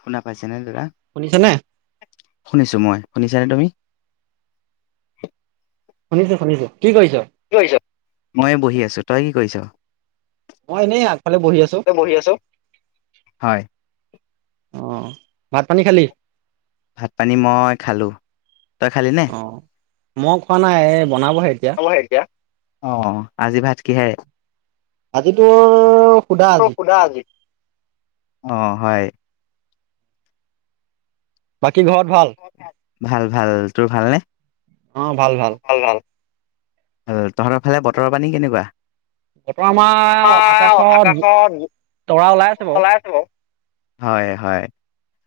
শুনা পাইছানে দাদা? শুনিছা নে? শুনিছো মই। শুনিছানে তুমি? শুনিছোঁ, শুনিছোঁ। কি কৰিছ? মই এই বহি আছোঁ। তই কি কৰিছ? মই এনেই আগফালে বহি আছোঁ তই বহি আছ? হয়, অ'। ভাত পানী খালি? ভাত পানী মই খালোঁ। তই খালি নে? মও খোৱা নাই এ হ'ব এতিয়া, অ' আজি ভাত কিহেৰে? আজি তোৰ [unintelligible] আজি, অ', হয়। বাকী, ঘৰত ভাল? ভাল, ভাল তোৰ ভাল নে? অ' ভাল, ভাল। এহ তহঁতৰ ফালে বতৰৰ পানী কেনেকুৱা? বতৰ আমাৰ তোমাৰ, আকাশত তৰা ওলাই আছে বাৰু। হয় হয়,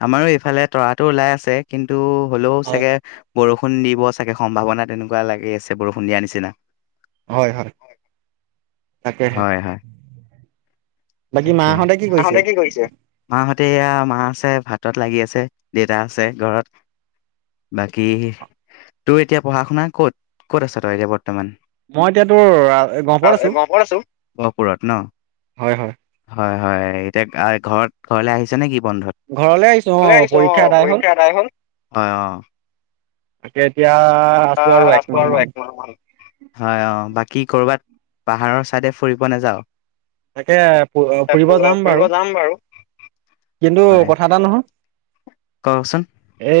আমাৰো এইফালে তৰাটো ওলাই আছে কিন্তু হলেও চাগে বৰষুণ দিব চাগে সম্ভাৱনা তেনেকুৱা লাগি আছে বৰষুণ দিয়াৰ নিচিনা। হয়, হয়। তাকেহে। হয় হয়, তাকে, মাহঁতে কি কৰিছে, মাহঁত তেয়া মা আছে ভাতত লাগি আছে দেউতা আছে ঘৰত। বাকী, তোৰ এতিয়া পঢ়া শুনা ক'ত? ক'ত আছ তই এতিয়া বৰ্তমান? মই এতিয়া তোৰ বৰ্তমান? গহপুৰত অহ, আছো। এই গহপুৰত আছো। গহপুৰত নহ? হয় হয়। হয়, হয়। এতিয়া, আ ঘৰত ঘৰলে আহিছ নে কি? বন্ধত। [unintelligible] অ, পৰীক্ষা এটাহে হল। অ', অ'। তাকে। এতিয়া আ আছো! আৰু একমাহ মান হয় অ', বাকী কৰবাত। পাহাৰৰ ছাইডে ফুৰিব নাযাওঁ? তাকে, ফু-ফুৰিব যাম বাৰু। কিন্তু, হয় কথা এটা নহয়? কচোন এ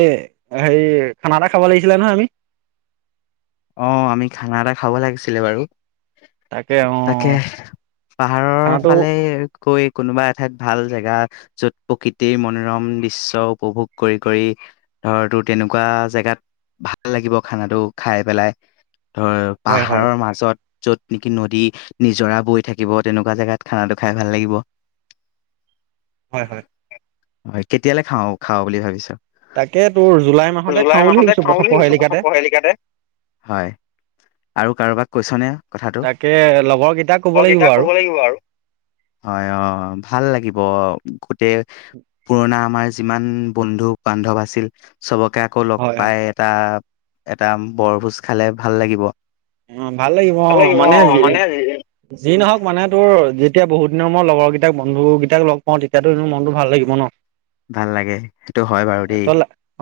হেৰি, খানা এটা খাব লাগিছিলে নহয় আমি? অ', আমি খানা এটা খাব লাগিছিলে বাৰু। তাকে অ তাকে, পাহাৰৰ খানাটো ফালে। কৈ কোনোবা এঠাইত ভাল জেগা য'ত, প্ৰকৃতিৰ মনোৰম দৃশ্য উপভোগ কৰি কৰি। ধৰ, তোৰ তেনেকুৱা জেগাত ভাল লাগিব খানাটো খাই। পেলাই ধৰ হয় হয় পাহাৰৰ মাজত য'ত নেকি, নদী নিজৰা বৈ থাকিব। তেনেকুৱা, জেগাত খানাটো খাই ভাল লাগিব। হয়, হয়। হয়, কেতিয়ালে খাওঁ খাওঁ বুলি ভাবিছ'? তাকে তোৰ জুলাই মাহতে জুলাই খাওঁ বুলি মাহতে ভাবিছো খাওঁ প্ৰথম বুলি ভাবিছো, প্ৰথম পহেলিকাতে পঢ়েলিকাতে। হয়, আৰু কাৰোবাক কৈছনে? কথাটো তাকে। [unintelligible] [unintelligible] কব লাগিব আৰু। হয়, অ'। ভাল লাগিব। গোতেই, পুৰণা আমাৰ যিমান বন্ধু বান্ধৱ আছিল চবক। [unintelligible] আকৌ লগ হয় হয় পাই এটা, এটা বৰভোজ খালে ভাল লাগিব। অ', ভাল লাগিব অ, মানে যি-যি নহওক মানে তোৰ। তেতিয়া, বহুত দিনৰ মূৰত লগৰ কেইতাক বন্ধুকেইতাক লগ পাওঁ। তেতিয়াতো, মোৰ মনটো ভাল লাগিব নহ। ভাল লাগে, সেইটো হয় বাৰু দেই।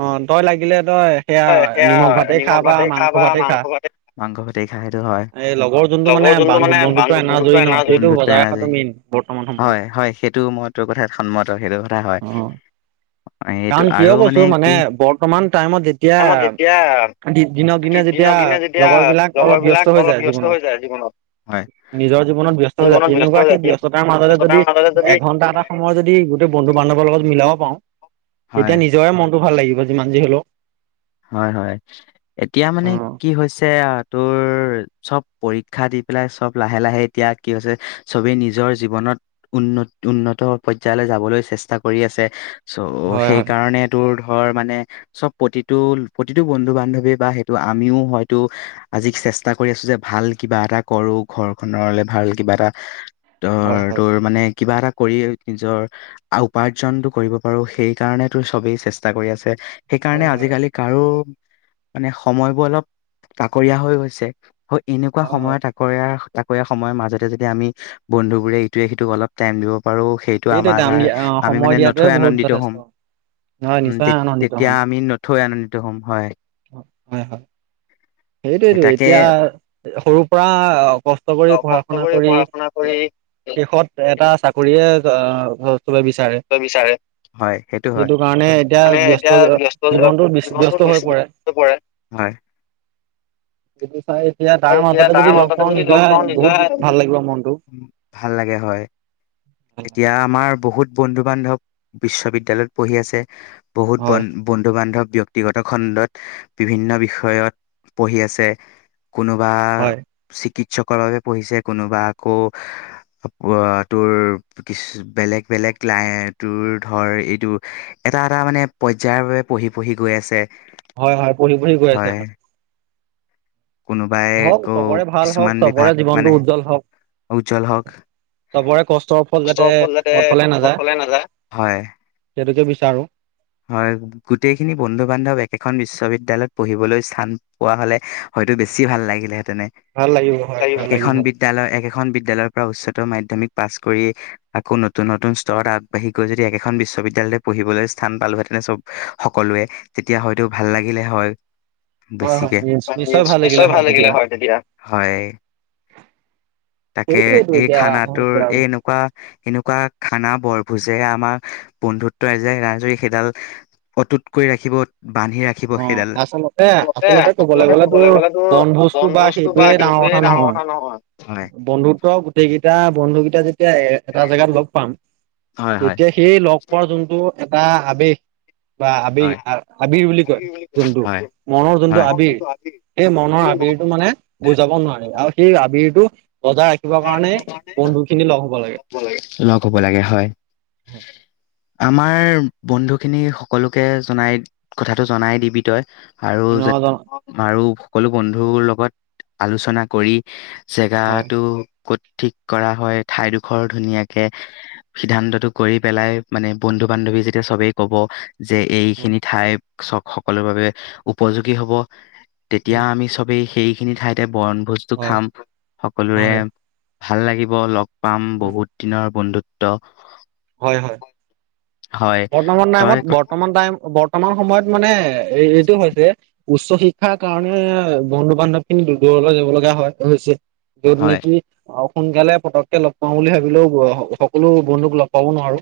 অ' তই লাগিলে তই সেয়া হয় নিমখ ভাতেই খা বা মাংস ভাতেই খা। ভাতে মাংস ভাতেই খা সেইটো হয়। এই লগৰ যোনটো মানে বান্ধ বান্ধু-বন্ধুত্বৰ বন্ধুত্ব এনীজয়ী নহ, এনাজৰী সেইটো বন্ধুত্ব বজাই এনাজৰী ৰখাটো মেইন বৰ্ত। হয়, হয়। সেইটো মই তোৰ কথাত সন্মত, সেইটো কথা হয়। অ অ', এইটো কাৰণ কিয় আৰু কৈছো মানে কি? বৰ্তমান টাইমত যেতিয়া [unintelligible] যেতিয়া। দিনক দিনে যেতিয়া দিনক দিনে যেতিয়া। লগৰ বিলাক লগৰ অলপ ব্যস্ত বিলাক হৈ অলপ যায় ব্যস্ত জীৱনত হৈ যায়, জীৱনত। নিজৰ জীৱনত ব্যস্ত হৈ যায় জীৱনত, ব্যস্ত তেনেকুৱা হৈ সেই যায়। ব্যস্ততাৰ [unintelligible] মাজতে যদি মাজতে যদি এঘন্টা এটা সময় যদি গোটেই বন্ধু বান্ধৱৰ লগত মিলাব পাৰওঁ, হয়, তেতিয়া নিজৰে মনটো মোৰও ভাল লাগিব, যিমান যি হলেও। হয়, হয়। এতিয়া মানে, অ কি হৈছে আ তোৰ। চব পৰীক্ষা দি পেলাই চব লাহে লাহে এতিয়া কি হৈছে, চবেই নিজৰ জীৱনত উন্নত। উন্নত, পৰ্যায়লৈ যাবলৈ চেষ্টা কৰি আছে। চ' হয় হয় সেইকাৰণে তোৰ ধৰ মানে চ'ব প্ৰতি [unintelligible] প্ৰতিটো বন্ধু বান্ধৱে বা সেইটো আমিও হয়তো, আজি চেষ্টা কৰি আছো যে ভাল কিবা। এটা কৰো, ঘৰখনলে ভাল কিবা এটা হয় ধৰ, হয় তোৰ মানে? কিবা এটা কৰি নিজৰ উপাৰ্জনটো কৰিব পাৰোঁ, সেই কাৰণেটো চবেই চেষ্টা কৰি আছে। হয়, হয়। আৰু, মানে, সময়বোৰ অলপ তাকৰীয়া হৈ গৈছে। এনেকুৱা হয় হয় সময় তাকৰীয়া। তাকৰীয়া সময়ৰ মাজেৰে যদি আমি, বন্ধু বোৰে ইটোৱে সিটোক অলপ টাইম দিব। বাৰু, সেইটো সেইটোৱে আমাৰ দাম কাৰ। দিয়া অ আমি সময় মানে, দিয়াটোৱে নথৈ বহুত আনন্দিত যথেষ্ট হ'ম। হয় উম, নিশ্চয় আনন্দিত তে-তেতিয়া হম আমি নথৈ আনন্দিত হ'ম, হয়। হয়, হয়। সেই সেইটোয়েইতো, তাকে এতিয়া সৰুৰ পৰা কষ্ট অ কৰি পঢ়া কষ্ট শুনা কৰি। পঢ়া শুনা কৰি শেষত এটা চাকৰিয়ে। [unintelligible] চবেই বিচাৰে, বিচাৰে হয় হয় সেইটো কাৰণে এতিয়া মানে এতিয়া ব্যস্ত জীৱনটো ব্যস্ত। হৈ পৰে। টো কৰে, হয়। সেইটো চাইদত এতিয়া, তাৰ এতিয়া মাজতে তাৰ যদি লগ পাওঁ, লগ পাওঁ নিজেৰে বহুত নিজৰে ভাল লাগিব মনটো। ভাল লাগে হয় এতিয়া আমাৰ বহুত বন্ধু বান্ধৱ বিশ্ববিদ্যালয়ত পঢ়ি আছে। বহুত হয় বন-বন্ধু বান্ধৱ ব্যক্তিগত খণ্ডত বিভিন্ন বিষয়ত পঢ়ি আছে। কোনোবা হয় চিকিৎসকৰ বাবে পঢ়িছে, কোনোবা আকৌ তোৰ বেলেগ। বেলেগ লাই, তোৰ ধৰ এইটো এটা, এটা মানে পৰ্যায়ৰ বাবে পঢ়ি পঢ়ি গৈ আছে। হয়, হয় পঢ়ি, পঢ়ি গৈ আছে হয়। কোনোবাই হওঁক, আকৌ চবৰে ভাল হওঁক, কিছুমান চবৰে বিভাগ মানে জীৱনটো উজ্জ্বল হওঁক। উজ্জ্বল হওক চবৰে কষ্টৰ ফল যাতে অথলে নাযায়। সেইটোকে বিচাৰোঁ। হয় গোটেইখিনি বন্ধু বান্ধৱ একেখন বিশ্ববিদ্যালয়ত পঢ়িবলৈ স্থান পোৱা হ'লে হয়টো বেছি ভাল লাগিলেহেতেনে ভাল লাগিব হয় হেই ভাল লাগিল সেখন হয় বিদ্যালয়, একেখন বিদ্যালয় অ' উচ্চতৰ মাধ্যমিক পাছ কৰি আকৌ নতুন নতুন স্তৰত আগবাঢ়ি গৈ যদি একেখন বিশ্ববিদ্যালয়তে পঢ়িবলৈ স্থান পালোহেঁতেনে চ'ব সকলোৱে। তেতিয়া হয়তো ভাল লাগিলে হয়। বেছিকে, নিশ্চয় ভাল লাগিলে হয় তেতিয়া। হয়। তাকে, সেইটোৱেইটো এই এতিয়া খানাটোৰ হৈছে আৰু এই এনেকুৱা এনেকুৱা। কোৱা খানা বৰভোজে আমাৰ বন্ধুত্ব [unintelligible] হেই সেডাল অটুট কৰি ৰাখিবত। অ' আচলতে, আচলতে, ক'বলৈ গ'লে তোৰ বনভোজ বা সেইটোয়ে ডাঙৰ কথা নহয়, বন্ধুত্ব গোটেই কেইটা বন্ধুকেই তেতিয়া, যেতিয়া এ এটা জেগাত লগ পাম, হয়, হয়, তেতিয়া সেই লগ পোৱাৰ যোনটো। এটা আবগ বা আবগ হয়। আবিৰ বুলি কয়। জোনটো, মনৰ জোনটো মনৰ আৱেগ। যোনটো আবিৰ সেই মনৰ আবিৰটো মানে বুজাব নোৱাৰি আৰু সেই আবিৰটো বজাই ৰাখিব কাৰণে বন্ধু খিনি লগ হব লাগে। লগ হ'ব লাগে হয়। হ। আমাৰ বন্ধুখিনি সকলোকে জনাই কথাটো জনাই দিবি তই। আৰু ন আৰু সকলো বন্ধুৰ লগত আলোচনা কৰি হয় জেগাটো, ক ঠিক কৰা হয় ঠাইডোখৰ ধুনীয়াকে সিদ্ধান্তটো কৰি পেলাই মানে ব বন্ধু বান্ধৱী যেতিয়া সবেই কব। যে এইখিনি হয় ঠাই চ সকলো বাবে উপযোগী হব। তেতিয়া আমি চবেই সেইখিনি ঠাইতে বৰনভোজটো হয় খাম। সকলোৱে হয় ভাল লাগিব লগ পাম বহুত দিনৰ বন্ধুত্ব। হয় হয় হয় বৰ্তমান তই টাইমত ক- বৰ্তমান টাইম বৰ্তমান সময়ত মানে, এই এইটো হৈছে উচ্চ শিক্ষাৰ কাৰণে বন্ধু বান্ধৱ খিনি দূ, দূৰলৈ যাব লগা হয়, হৈছে। যত হয় নেকি অ সোনকালে পতককে লগ পাও বুলি ভাবিলেও সকলো বন্ধুক লগ প পাব ন আৰু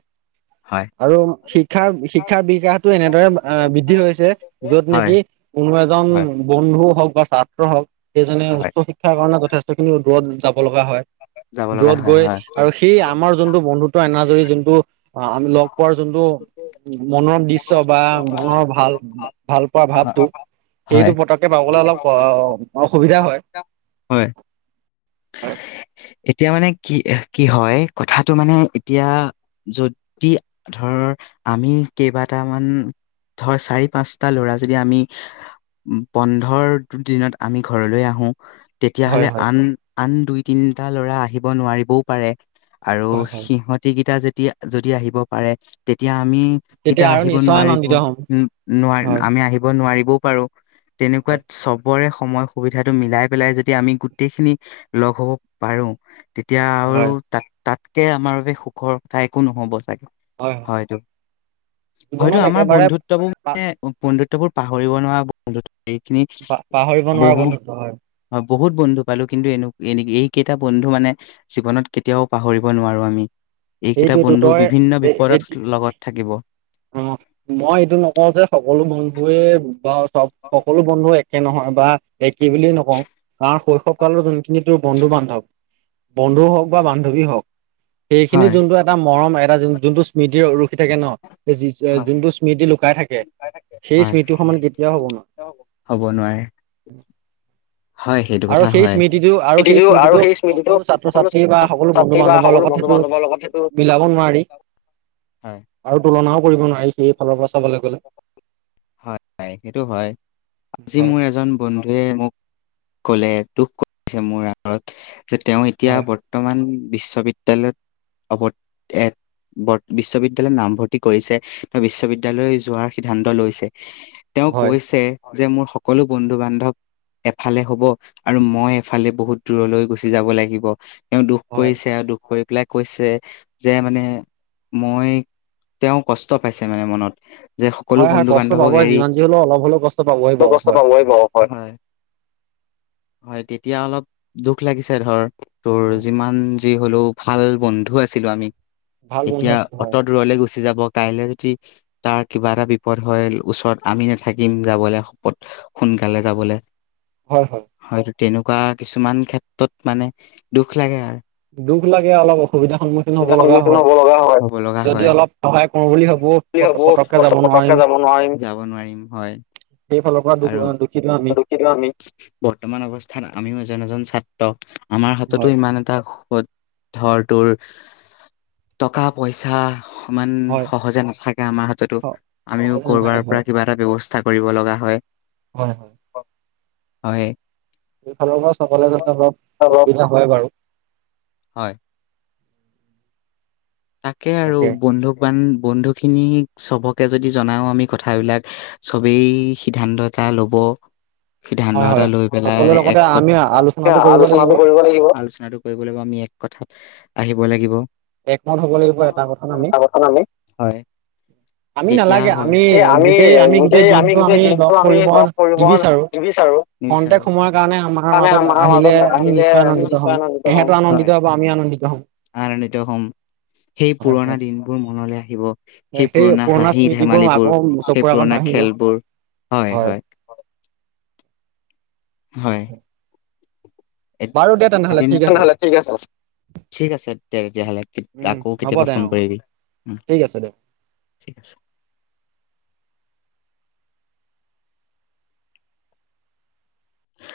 হয় আৰু শিক্ষাৰ, শিক্ষাৰ বিকাশতটো এনেদৰে আ বৃদ্ধি হৈছে য'ত হয় হয় নেকি কোনোবা এজন বন্ধু হওঁক বা ছাত্ৰ হওঁক সেইজনে হয় উচ্চ শিক্ষাৰ কাৰণে যথেষ্ট খিনি দূৰত যাব লগা হয়। যাব লগা দূৰত হয় গৈ আৰু সেই আমাৰ জোনটো বন্ধুত্ব এনাজৰী জোনটো অ' আমি লগ পোৱাৰ যোনটো হয় মনম দিশ্য বা মনৰ ভাল ভাল পোৱা হয়। ভাৱটো হয়, সেইটো পতকাককে পাবলৈ অলপ অসুবিধা হয়। হয় এতিয়া মানে কি। কি হয় কথাটো মানে এতিয়া যদি ধৰ আমি কেইবাট তামান, ধৰ চাৰি পাঁচটা ল'ৰা যদি আমি বন্ধৰ দিনত আমি ঘৰলৈ আহো হয় তেতিয়াহ'লে হয় আন, আন দুই তিনটা ল'ৰা আহিব নোৱাৰিবও পাৰে। আৰু হয় হয়। সিহঁতি গিটা যেতিয়া, যদি আহিব পাৰে তে এতিয়া আমি তেতিয়া এতিয়া আৰু আহিব নিশ্চয় নোৱাৰিব আনন্দিত হ'ম। উ নোৱাৰ হয়। আমি আহিব নোৱাৰিবও পাৰো তেনেকুৱাত চবৰে সময় সুবিধাটো মিলাই পেলাই যদি আমি গোটেইখিনি লগ হ'ব পাৰোঁ তেতিয়া আৰু হয়। তাত, তাত তে আমাৰ বাবে সুখৰ ঠাই একো নহব চাগ হয় হয় হয়তটো হয়তটো জীৱনত আমাৰ একেবাৰে বন্ধুত্ববোৰ মানে বন্ধুত বোৰ পাহৰিব নোৱাৰা বন্ধু এইখিনি পা পাহৰিব নোৱাৰা বহু বন্ধুত্ব হয়। বহুত বন্ধু পালোঁ কিন্তু এনো এনে এইকেইটা বন্ধু মানে জীৱনত কেতিয়াও পাহৰিব নোৱাৰো আমি। এইকেইটা সেইটোৱেতো বন্ধু বিভিন্ন তই বিপদত লগত থাকিব। অ' মই এইটো নকওঁ যে সকলো বন্ধুৱে বা চব, সকলো বন্ধু এক একে নহয় বা একেই বুলিয়েই নকওঁ কাৰ শৈশৱ কালৰ যোনখিনি তোৰ বন্ধু বান্ধৱ বন্ধু হওঁক বা বান্ধৱী হক। সেইখিনি হয় জোনটো এটা মৰম, এটা জোন-জোনটো স্মৃতি ৰ-ৰখি থাকে ন। হয়। যোনটো স্মৃতি লুকাই থাকে সেই হয়, স্মৃতি সমান কেতিয়াও হ'ব ন হ'ব নোৱাৰে হয় সেইটো আৰু কথা সেই হয়। স্মৃতিটো আৰু সেই খেতিতো স্মৃতিটো সকলো ছাত্ৰ ছাত্ৰী বা সকলো বন্ধু ছাত্ৰী বা বান্ধৱৰ সকলো লগত বন্ধু সেইটো বান্ধৱৰ লগত সেইটো মিলাব নোৱাৰি হয় আৰু তুলনা মাও কৰিব নোৱাৰি সেই ফালৰ পৰা চাবলৈ গ'লে হয় হয় সেইটো হয় আজি হয় মোৰ এজন বন্ধুৱে মোক ক'লে। দুখ কৰিছে মোৰ আগত যে তেওঁ এতিয়া হয় বৰ্তমান বিশ্ববিদ্যালয়ত অৱত, এ বৰ বিশ্ববিদ্য়ালয় নামভৰ্তি কৰিছে ন বিশ্ববিদ্য়ালয় যোৱাৰ সিদ্ধান্ত লৈছে। তেওঁ হয় কৈছে, যে মোৰ সকলো বন্ধু বান্ধৱ এফালে হ'ব আৰু মই এফালে বহুত দূৰলৈ গুচি যাব লাগিব। তেওঁ দুখ হয় কৰিছে আৰু দুখ কৰি পেলাই কৈছে যে মানে মই, তেওঁ কষ্ট পাইছে মানে মনত। যে সকলো হয় হয় বন্ধু বান কষ্ট পাবই হৰি যিমান যি হলেও অলপ হলেও কষ্ট পাবই বাৰু কষ্ট হয় পাবই পাব বাৰু হয়নে। হয় তেতিয়া অলপ দুখ লাগিছে ধৰ তোৰ যিমান যি হলেওঁ ভাল বন্ধু আছিলোঁ আমি। ভাল বন্ধু এতিয়া আছে অত হয় দূৰলে গুচি যাব কাইলে যদি তাৰ কিবা এটা বিপদ হয় ওচৰত আমি নাথাকিম যাবলে শপত সোনকালে যাবলে। হয়, হয়। তেনেকুৱা কিছুমান ক্ষেত্ৰত মানে দুখ লাগে আ দুখ লাগে অলপ অসুবিধাৰ সন্মুখীন হ'ব অসুবিধাৰ লগা সন্মুখীন হয় হ'ব লগা যদি অলপ সহায় কৰো বুলি ভাবো বুলি হ'ব পতককে যাব পতক-পতককে নোৱাৰিম যাব নোৱাৰিম। যাব নোৱাৰিম হয়। সেইফালৰ পৰা দুখ আৰু দুখিত আমি [unintelligible] বৰ্তমান অৱস্থাত আমিও এজন এজন ছাত দ আমাৰ হাততো হয় ইমান এটা সত ধৰ তোৰ টকা পইচা ইমান হয় সহজে নাথ থাকে আমাৰ হাততো আমিও সহজে নাথাকে কৰবাৰ পৰা হয় কিবা এটা ব ব্যৱস্থা কৰিব লগা হয় হয়। হয়। সেইফালৰ পৰা চাবলে যাতে অলপ অসুবিধা হয় বাৰু। হয় তাকে আৰু বন্ধু বান্ধ বন্ধু খিনি চবকে যদি জনাও আমি কথাবিলাক, চবেই সিদ্ধান্ত এটা লব সিদ্ধান্ত হয় এটা হয় লৈ পেলাই সকলোৰে লগতে এক আমি আলোচনাটো কৰিব লাগিব আলোচনাটো কৰিব লাগিব। আলোচনাটো কৰিব লাগিব, আমি এক কথাত আহিব লাগিব। একমত হ'ব লাগিব, এটা কথাত আমি। হয় আমি তেতিয়া নালাগে, হয়। আমি গোটেই আমি গোটেই দিনটো গোটেই আমি লগ দিনটো আমি কৰিব লগ কৰিব নিবিচাৰো। নিবিচাৰো। খন্তেক নিবিচাৰো। সময়ৰ কাৰণে আমাৰ কাৰণে মাজত আমাৰ আহিলে মাজত আমি আহিলে নিশ্চয় আমি আনন্দিত নিশ্চয় হম আনন্দিত তেহেত হ'ম। আনন্দিত হয় হব। আমি আনন্দিত হ'ম। আনন্দিত হ'ম। সেই হয় পুৰণা হয়। দিনবোৰ মনলৈ আহিব সেই পুৰণা হাঁহি স্মৃতিবোৰ ধেমালিবোৰ আকৌ সেই চকুৰ আগত পুৰণা [unintelligible] ভাহিব খেলবোৰ। হয়, হয়। [inaudible] হয়। বাৰু দে তেনেহ'লে ঠিক আছে [unintelligible] ঠিক আছে দে তেতিয়াহলে, উম আকৌ হ'ব কেতিয়াবা দে ফোন অ কৰিবি। ঠিক আছে দে। ঠিক আছে।